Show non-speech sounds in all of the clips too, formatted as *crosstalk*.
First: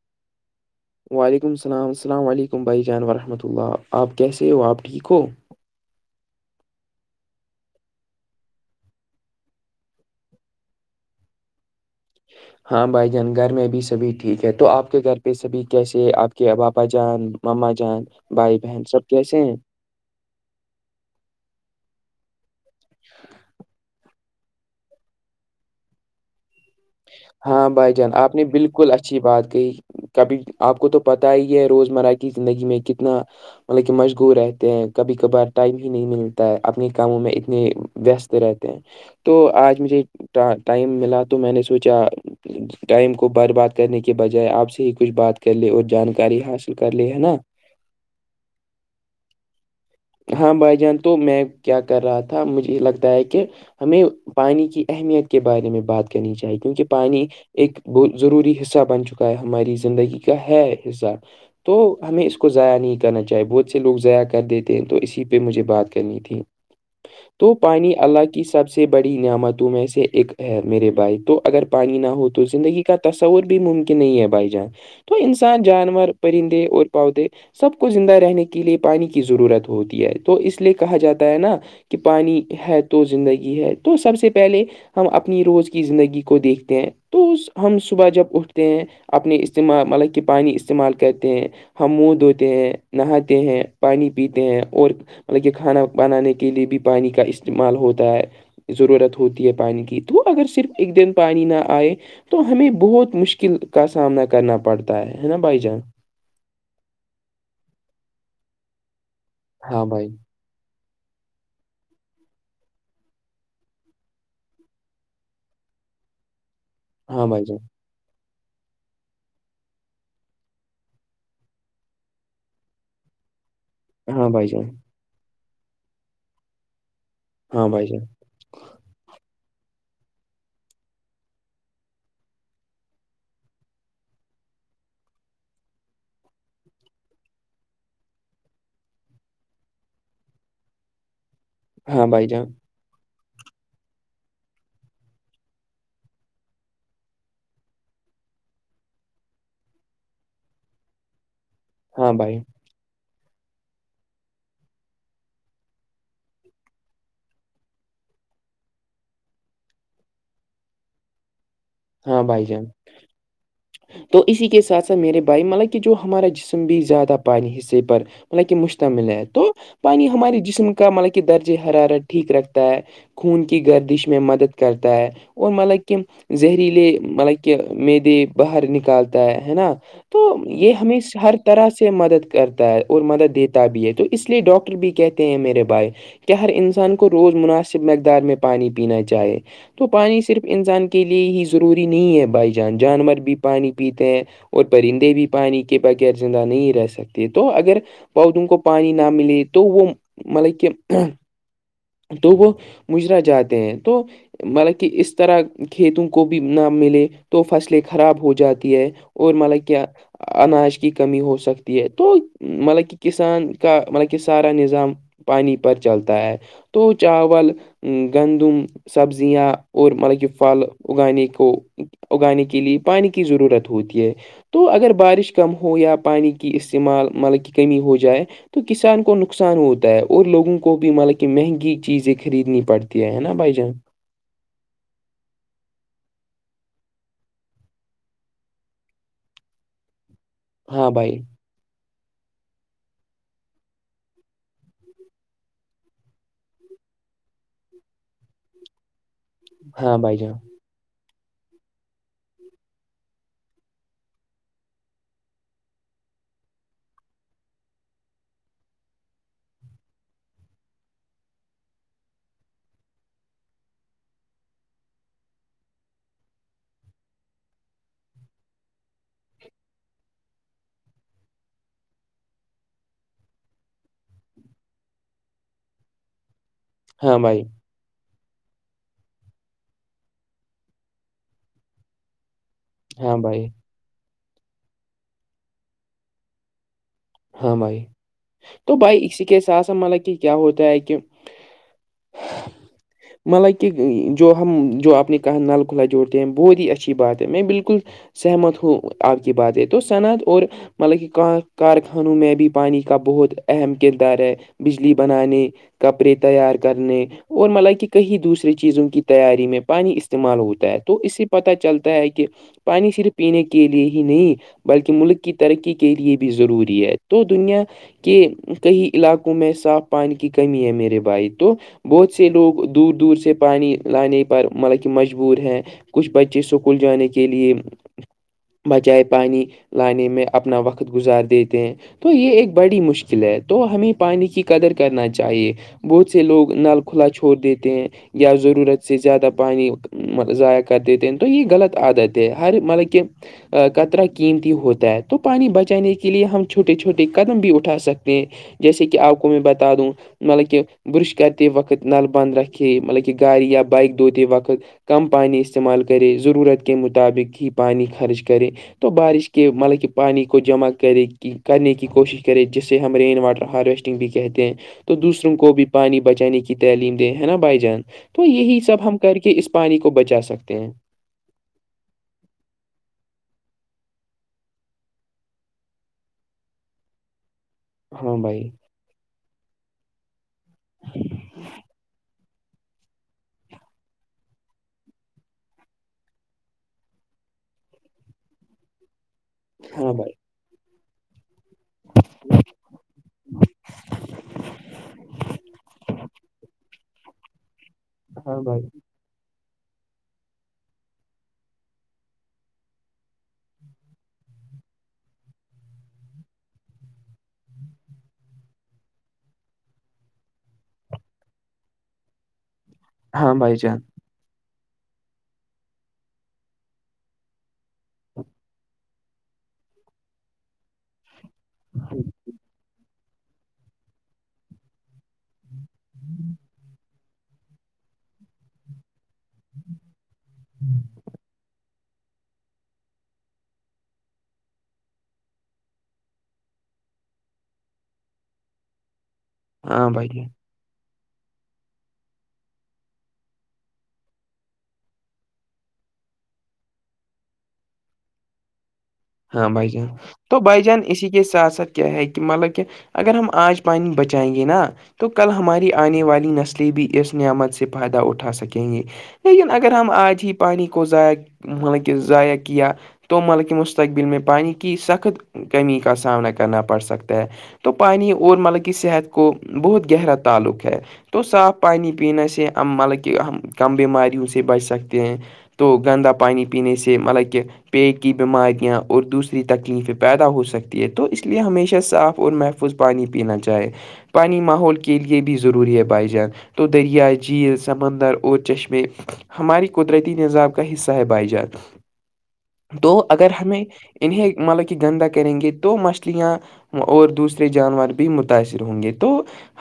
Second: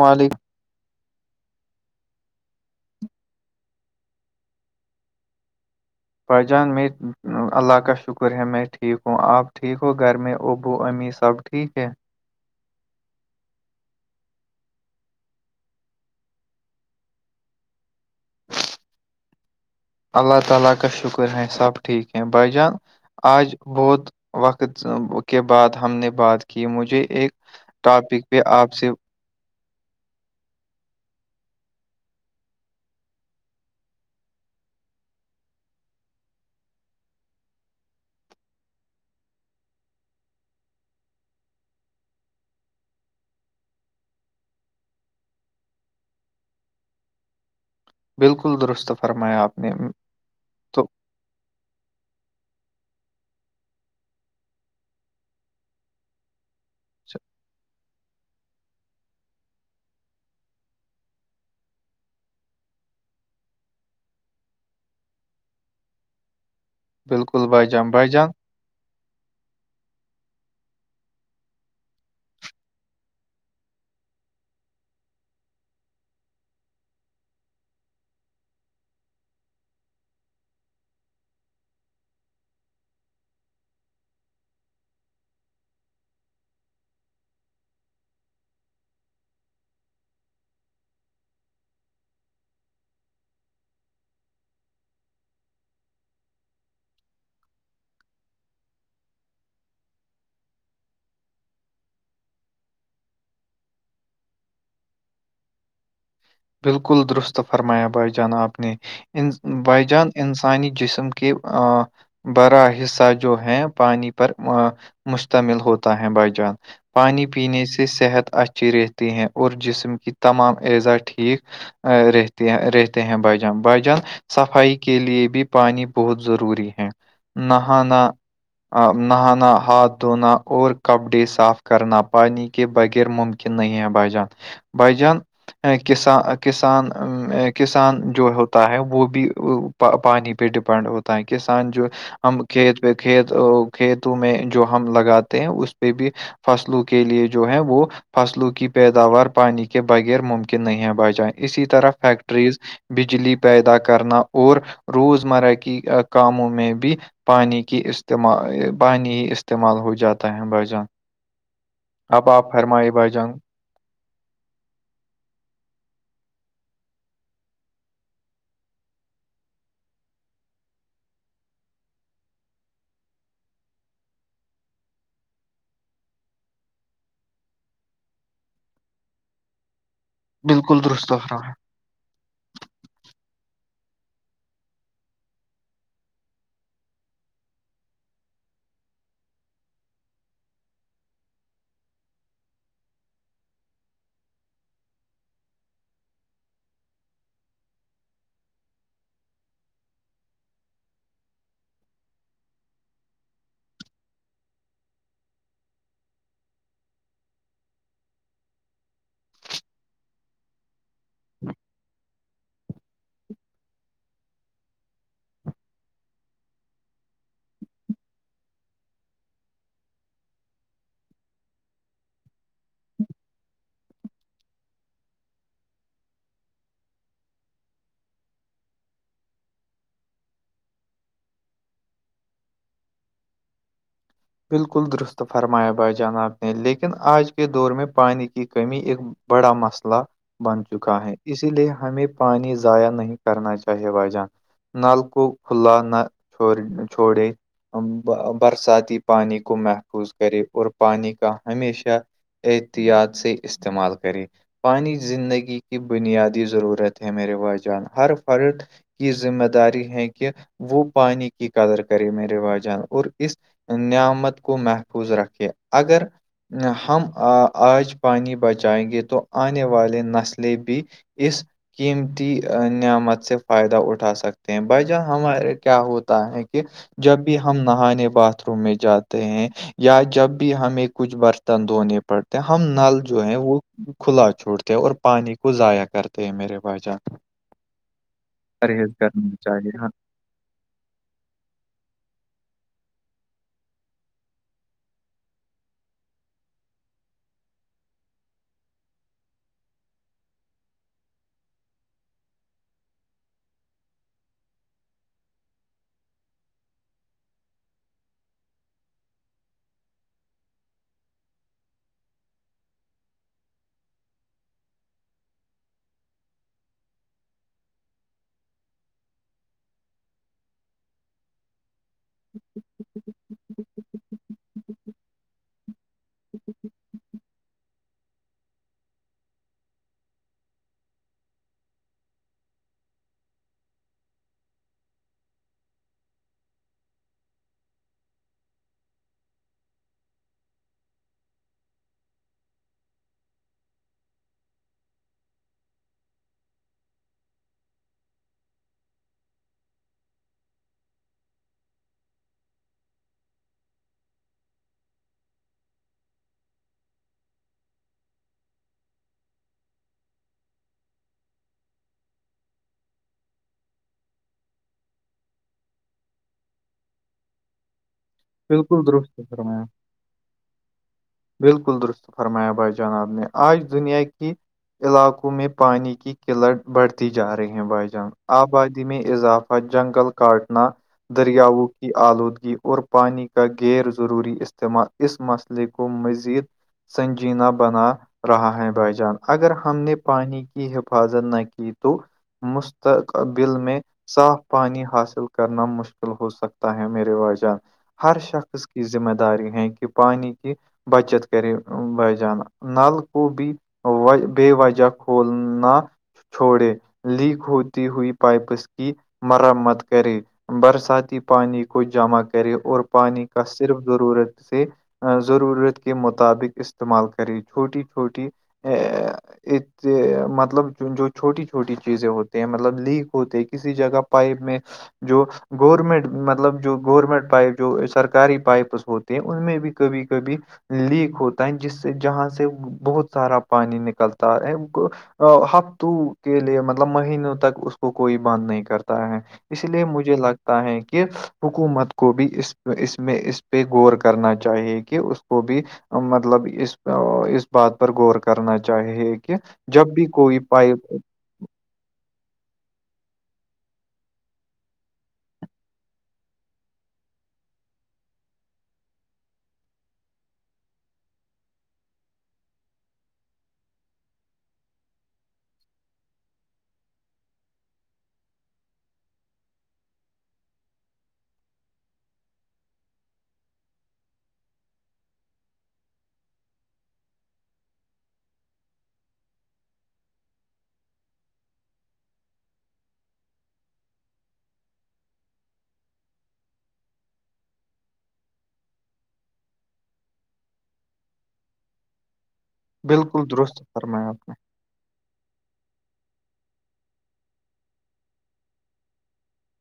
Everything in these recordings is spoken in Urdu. والی وعلیکم السلام السلام علیکم بھائی جان وورحمۃ اللہ آپ کیسے ہو آپ ٹھیک ہو پرجان میں اللہ کا شکر ہے میں ٹھیک ہوں آپ ٹھیک ہو گھر میں ابو امی سب ٹھیک ہے ہاں بھائی جان گھر میں بھی سبھی ٹھیک ہے تو آپ کے گھر پہ سبھی کیسے آپ کے باابا جان مما جان بھائی بہن سب کیسے ہیں اللہ تعالی کا شکر ہے سب ٹھیک ہیں بائی جان آج بت وقت کے بعد ہم نے بات کی مجھے ایک ہاں بھائی جان ٹاپک پہ نے آپ سے بالکل اچھی بات کہئی کبھی آپ کو تو پتا ہی ہے روزمرہ کی زندگی میں کتنا مطلب کہ مشغور رہتے ہیں کبھی کبھار ٹائم ہی نہیں ملتا ہے اپنے کاموں میں اتنے وست رہتے ہیں تو آج مجھے ٹائم ملا تو میں نے سوچا ٹائم کو برباد کرنے کے بجائے آپ سے ہی کچھ بات کر لے اور جانکاری حاصل کر لے ہے نا بالکل درست فرمایا آپ نے ہاں بھائی جان تو میں کیا کر رہا تھا مجھے لگتا ہے کہ ہمیں پانی کی اہمیت کے بارے میں بات کرنی چاہیے کیونکہ پانی ایک ضروری حصہ بن چکا ہے ہماری زندگی کا ہے حصہ تو ہمیں اس کو ضائع نہیں کرنا چاہیے بہت سے لوگ ضاع کر دیتے تو اسی پہ مجھے بات کرنی تھی بالکل تو بھائی جان پانی بھائی اللہ جان کی سب سے بڑی نعامتوں میں سے ایک ہے میرے بھائی تو اگر پانی نہ ہو تو زندگی کا تصور بھی ممکن نہیں ہے بھائی جان تو انسان جانور پرندے اور پودے سب کو زندہ رہنے کے لیے پانی کی ضرورت ہوتی ہے تو اس لیے کہا جاتا ہے نا کہ پانی ہے تو زندگی ہے تو سب سے پہلے ہم اپنی روز کی زندگی کو دیکھتے ہیں تو اس ہم صبح جب اٹھتے ہیں اپنے استعمال مطلب کہ پانی استعمال کرتے ہیں ہم منہ دھوتے ہیں نہاتے ہیں پانی پیتے ہیں اور مطلب یہ کھانا بنانے کے لیے بھی پانی کا استعمال ہوتا ہے ضرورت ہوتی ہے پانی کی تو اگر صرف ایک دن پانی نہ آئے تو ہمیں بہت مشکل کا سامنا کرنا پڑتا ہے ہے نا بھائی جان بالکل درست فرمایا بائی جان آپ نے بائی ہاں جان بھائی انسان سانے جسم کے برا حصہ جو ہے پانی پر مشتمل ہوتا ہے بائی جان پانی ہاں بھائی جان پینے سے صحت اچھی رہتی ہیں اور جسم کی تمام اعضزا ٹھیک رہتے رہتے ہیں بائیجان بائیجان ہاں بھائی جان صفائی کی کے لیے بھی پانی بہت ضروری ہے ہاں بھائی جان نہانا نہانا ہاتھ دھونا اور کپڑے صاف کرنا پانی کے بغیر ممکن کہ نہیں ہے بائی جان بائی جان اے، کسان کسان کسان جو ہوتا ہے وہ بھی پانی پہ ڈپینڈ ہوتا کسان جو ہاں بھائی ہم جان کھیت کھیت کھیتوں میں جو ہم لگاتے ہیں اس پہ بھی فصلوں کے لیے جو ہے وہ فصلوں کی پیداوار پانی کے بغیر ممکن کہ نہیں ہے بائی جائے اسی طرح ہاں بھائی فیکٹریز بجلی پیدا کرنا اور روزمرہ کی کاموں میں بھی پانی کی استعمال پانی ہی استعمال ہو جاتا ہے بھائی جان ہاں آپ بھائی آپ جان فرمائے بھائی جان تو اسی کے ساتھ ساتھ میرے بھائی مطلب کہ جو ہمارا جسم بھی زیادہ پانی حصے پر مطلب کہ مشتمل ہے تو پانی ہمارے جسم کا مطلب کہ درجہ حرارت ٹھیک رکھتا ہے خون کی گردش میں مدد کرتا ہے اور مطلب کہ زہریلے مطلب کہ م دے باہر نکالتا ہے ہے نا تو یہ بالکل درست ہمیش ہر فرمائے طرح سے مدد کرتا ہے اور مدد دیتا بھی ہے تو اس لیے ڈاکٹر بھی کہتے ہیں میرے بھائی کہ ہر انسان کو روز مناسب مقدار میں پانی پینا چاہے تو پانی صرف انسان کے لیے ہی ضروری نہیں ہے بھائی جان جانور بھی پانی پیتے ہیں اور پرندے بھی پانی کے بغیر زندہ نہیں رہ سکتے تو اگر پودوں کو پانی نہ ملے تو وہ مطلب کہ تو وہ مجرا جاتے ہیں تو مطلب کہ اس طرح کھیتوں کو بھی نہ ملے تو فصلیں خراب ہو جاتی ہے اور مطلب کیا اناج کی کمی ہو سکتی ہے تو مطلب کہ کسان کا مطلب کہ سارا نظام پانی پر چلتا ہے تو چاول گندم سبزیاں اور مطلب یہ پھل اگانے کو اگانے کے لیے پانی کی ضرورت ہوتی ہے تو اگر بارش کم ہو یا پانی کی استعمال مطلب کہ کمی ہو جائے تو کسان کو نقصان ہوتا ہے اور لوگوں کو بھی مطلب کہ مہنگی چیزیں خریدنی پڑتی ہے ہے نا بھائی جان بالکل درست فرمایا بائے جانب نے لیکن آج کے دور میں پانی کی کمی ایک بڑا مسئلہ بن ہاں چکا ہے بھائی اس اسی لیے ہمیں پانی ضائع نہیں کرنا چاہیے وائیجان نل کو کھلا نہ چھڑ چھوڑے برساتی پانی کو ہاں محفوظ بھائی جان کرے اور پانی کا ہمیشہ احتیاط سے استعمال کریں پانی زندگی کی بنیادی ضرورت ہے میر رے بھائی جان ہر فرد کی ذمہ داری ہے کہ وہ پانی کی قدر کرے میں روا جان اور اس نعمت کو محفوظ رکھے اگر ہم آج پانی بچائیں گے تو آنے والے نسلیں بھی اس قیمتی نعمت سے فائدہ اٹھا سکتے ہیں بھائی جان ہمارے کیا ہوتا ہے کہ جب ہاں بھی بھائی ہم نہانے بات روم میں جاتے ہیں یا جب بھی ہمیں کچھ برتن دھونے پڑتے ہم نل ہاں جو ہے بھائی وہ کھلا چھوڑتے ہیں اور پانی کو ضائع کرتے ہیں میرے بائی جان ہاں بھائی تو پرہیز بھائی اسی کرنا کے ساتھ چاہیے ہاں مطلب کہ کیا ہوتا ہے کہ *inaudible* مطلب کی جو ہم جو اپنے کہاں نل کھلا جوڑتے ہیں بہت ہی اچھی بات ہے میں بالکل سہمت ہو آپ کی بات ہے تو صنعت اور مطلب کہ کار انوں میں بھی پانی کا بہت اہم کردار ہے بجلی بنانے کپڑے تیار کرنے اور مطلب کہ کہیں دوسرے چیزوں کی تیاری میں پانی استعمال ہوتا ہے تو اس سے پت چلتا ہے کہ پانی صرف پینے کے لئے ہی نہیں بلکہ ملک کی ترقی کے لئے بھی ضروری ہے تو دنیا کہ کئی علاقوں میں صاف پانی کی کمی ہے میرے بھائی تو بہت سے لوگ دور دور سے پانی لانے پر مطلب کہ مجبور ہیں کچھ بچے اسکول جانے کے لیے بچائے پانی لانے میں اپنا وقت گزار دیتی ہیں تو یہ ایک بڑی مشکل ہے تو ہمیں پانی کی قدر کرنا چاہیے بہت سے لوگ نل کھلا چھوڑ دیتے ہیں یا ضرورت سے زیادہ پانی ضائع کر دیتے ہیں تو یہ غلط عادت ہے ہر مطلب کہ کطرا قیمتی ہوتا ہے تو پانی بچانے کے لیے ہم چھوٹے چھوٹے قدم بھی اٹھا سکتے ہیں جیسے کہ آپ کو میں بتا دوں مطلب کہ برش کرتے وقت نل بند رکھے مطلب کہ گاڑی یا بائیک دھوتے وقت کم پانیانی استعمال کرے ضرورت کےے مطابق ہی پانی خرچ کرے تو بارش کے مطلب کہ پانی کو جمع کرے کرنے کی کوشش کرے جس سے ہم رین واٹر ہارویسٹنگ بھی کہتے ہیں تو دوسروں کو بھی پانی بچانے کی تعلیم دے ہے نا بھائی جان تو یہی سب بالکل ہم کر درست کے اس فرمایا پانی کو بچا سکتے ہیں بالکل درست فرمایا بھائی جناب نے آج دنیا کی علاقوں میں پانی کی قلت بڑھتی جا رہی ہے بھائی جان ہاں بھائی آبادی میں اضافہ جنگل کاٹنا دریاؤوں کی آلودگی اور پانی کا غیر ضروری استعمال اس مسئلے کو مزید سنجینہ بنا رہا ہے بھائی جان اگر ہم ہاں نے بھائی پانی کی حفاظت نہ کی پی توو مستقبل میں صاف پانی حاصل کرنا مشکل ہو سکتا ہیں میرے واجان ہر ہاں بھائی شخص کی ذمہ داری ہے کہ پانی کی بچت کرے با جانہ نلکوبی و بے وجہہ کھولنا چھوڑے لیک ہوتی ہوئی پائپس کی مرمت کرے برساتی پانی کو جمع کرے اور پانی ہاں کا بھائی جان صرف ضرورت سے ضرورت کے مطابق استعمال کریں چھوٹی چھوٹی ا ا مطلب جو جو چھوٹی چھوٹی چیزیں ہوتے ہیں مطلب لیک ہوتے کسی جگہ پائپ میں جو گورمنٹ مطلب جو گورمنٹ پائپ جو سرکاری پائپس ہوتے ہیں ان میں بھی کبھی کبھی لیک ہوتا ہے جس سے جہاں سے بہت سارا پانی نکلتا ہے ہفتوں کے لیے مطلب مہینوں تک اس کو کوئی بند نہیں کرتا ہے اس لیے ہاں بھائی مجھے جان لگتا ہے کہ حکومت کو بھی اس تو اس میں اس پہ غور کرنا چاہیے کہ اس کو بھی مطلب اس اس بات پر غور کرنا چاہیے کہ جب بھی کوئی پائی یہ ساتھ ساتھ کیا ہے کہ مطلب کہ اگر ہم آج پانی بچائیں گے نا تو کل ہماری آنے والی نسلیں بھی اس نعمت سے فائدہ اٹھا سکیں گے لیکن اگر ہم آج ہی پانی کو ضائع ملک ضائع کیا تو مل مستقبل میں پانی کی سخت کمی کا سامنا کرنا پڑ سکتا ہے تو پانی اور مطلب کہ صحت کو بہت گہرا تعلق ہے تو صاف پانی پینے سے ہم مطلب کہ ہم کم بیماریوں سے بچ سکتے ہیں تو گندا پانی پینے سے مطلب کہ پیٹ کی بیماری یا اور دوسری تکلیفیں پیدا ہو سکتی ہے تو اس لیے ہمیشہ صاف اور محفوظ پانی پینا چاہے پنے ماحول کے لیے بھی ضروری ہے بائی جان تو درییا جھیل سمندر اور چشمے ہماری قدرتی نظام کا حصہ ہے بھائی جان تو بالکل اگر درست ہمیں فرمایا آپ نے انہیں مطلب گندا کریں گے تو مچھلیاں اور دوسرے جانور بھی متاثر ہوں گے تو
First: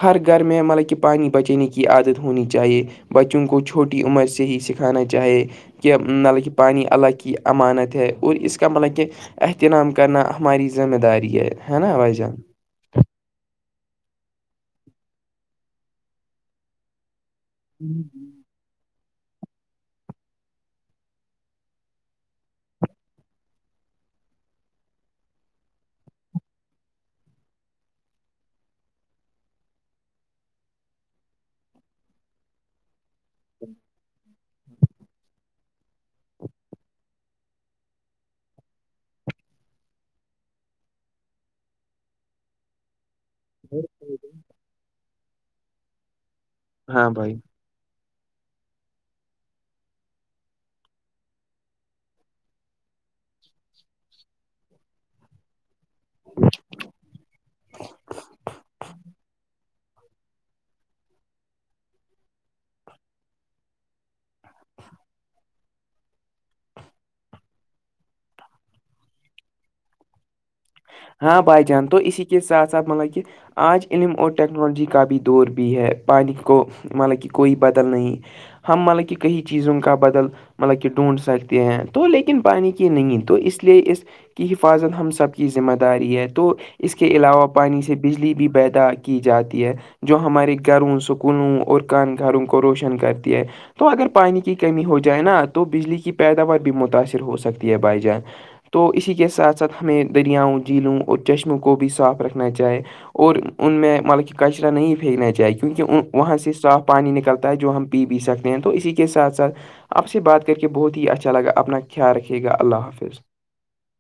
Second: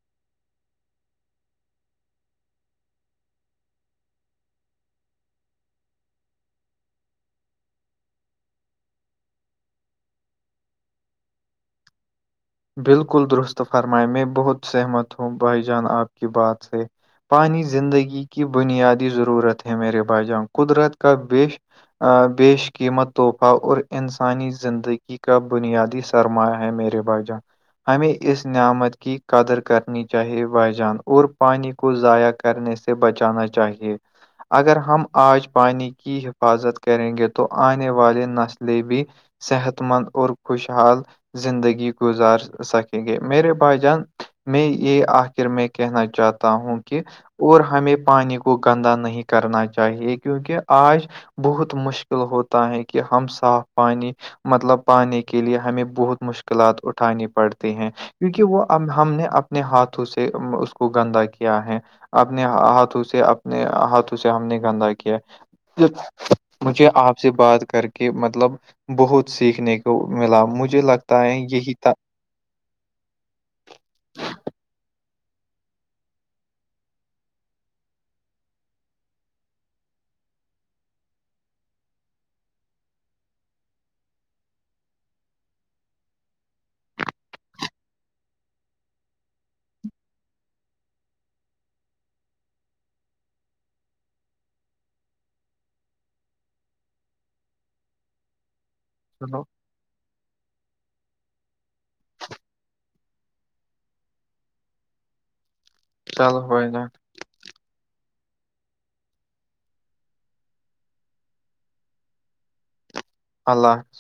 ہر گھر میں مطلب کہ پانی بچنے کی عادت ہونی چاہیے بچوں کو چھوٹی عمر سے ہی سکھانا چاہے کہ مطلب کہ پانی اللہ کی امانت ہے اور اس کا مطلب کہ احترام کرنا ہماری ذمہ داری ہے ہے نا بھائی جان بالکل درست فرمائے میں بہت سہمت ہوں بھائی جان آپ کی بات سے پانی زندگی کی بنیادی ضرورت ہے میرے بھائی جان قدرت کا بیش بیش قیمت تحفہ اور انسانی زندگی کا بنیادی سرما ہے میرے بھائی جان ہمیں اس نعمت کی قدر کرنی چاہیے بائی جان اور پانی کو ضائع کرنے سے بچانا چاہیے اگر ہم آج پانی کی حفاظت کریں گے تو آنے والے نسلیں بھی صحت مند اور خوشحال زندگی گزار سکیں گے میرے بھائی جان میں یہ آخر میں کہنا چاہتا ہوں کہ ہاں بھائی اور ہمیں پانی کو گندا نہیں کرنا چاہیے کیونکہ آج بہت مشکل ہوتا ہے کہ ہم صاف پانی مطلب پانے کے لیے ہمیں بہت مشکلات اٹھانی پڑتی ہیں کیونکہ وہ ہم نے اپنے ہاتھوں سے اس کو گندا کیا ہے اپنے ہاتھوں سے اپنے ہاتھوں سے ہم نے گندا کیا مجھے آپ سے بات کر کے مطلب بہت سیکھنے کو ملا مجھے لگتا ہے ہاں بھائی یہی جان تھا تو اسی کے ساتھ ساتھ مطلب کہ آج علم اور ٹیکنالوجی کا بھی دور بھی ہے پانی کو مطلب کہ کوئی بدل نہیں ہم مطلب کہ کئی چیزوں کا بدل مطلب کہ ڈھونڈ سکتے ہیں تو لیکن پانی کی نہیں تو اس لیے اس کی حفاظت ہم سب کی ذمہ داری ہے تو اس کے علاوہ پانی سے بجلی بھی پیدا کی جاتی ہے جو ہمارے گھروں سکولوں اور کان گھروں کو روشن کرتی ہے تو اگر پانی کی کمی ہو جائے نا تو بجلی کی پیداوار بھی متاثر ہو سکتی ہے بھائی جان تو اسی کے چلو ساتھ ساتھ ہمیں دریاؤں جھیلوں اور چشموں کو بھی صاف رکھنا چاہے اور ان میں مطلب کہ کچرا نہیں پھینکنا چاہی کیونکہ وہاں چلو سے بھائی صاف جان پانی نکلتا ہے جو ہم پی بھی سکتے ہیں تو اسی کے ساتھ ساتھ آپ سے بات کر کے بہت ہی اچھا لگا اپنا خیال رکھے گا اللہ حافظ اللہ حفظ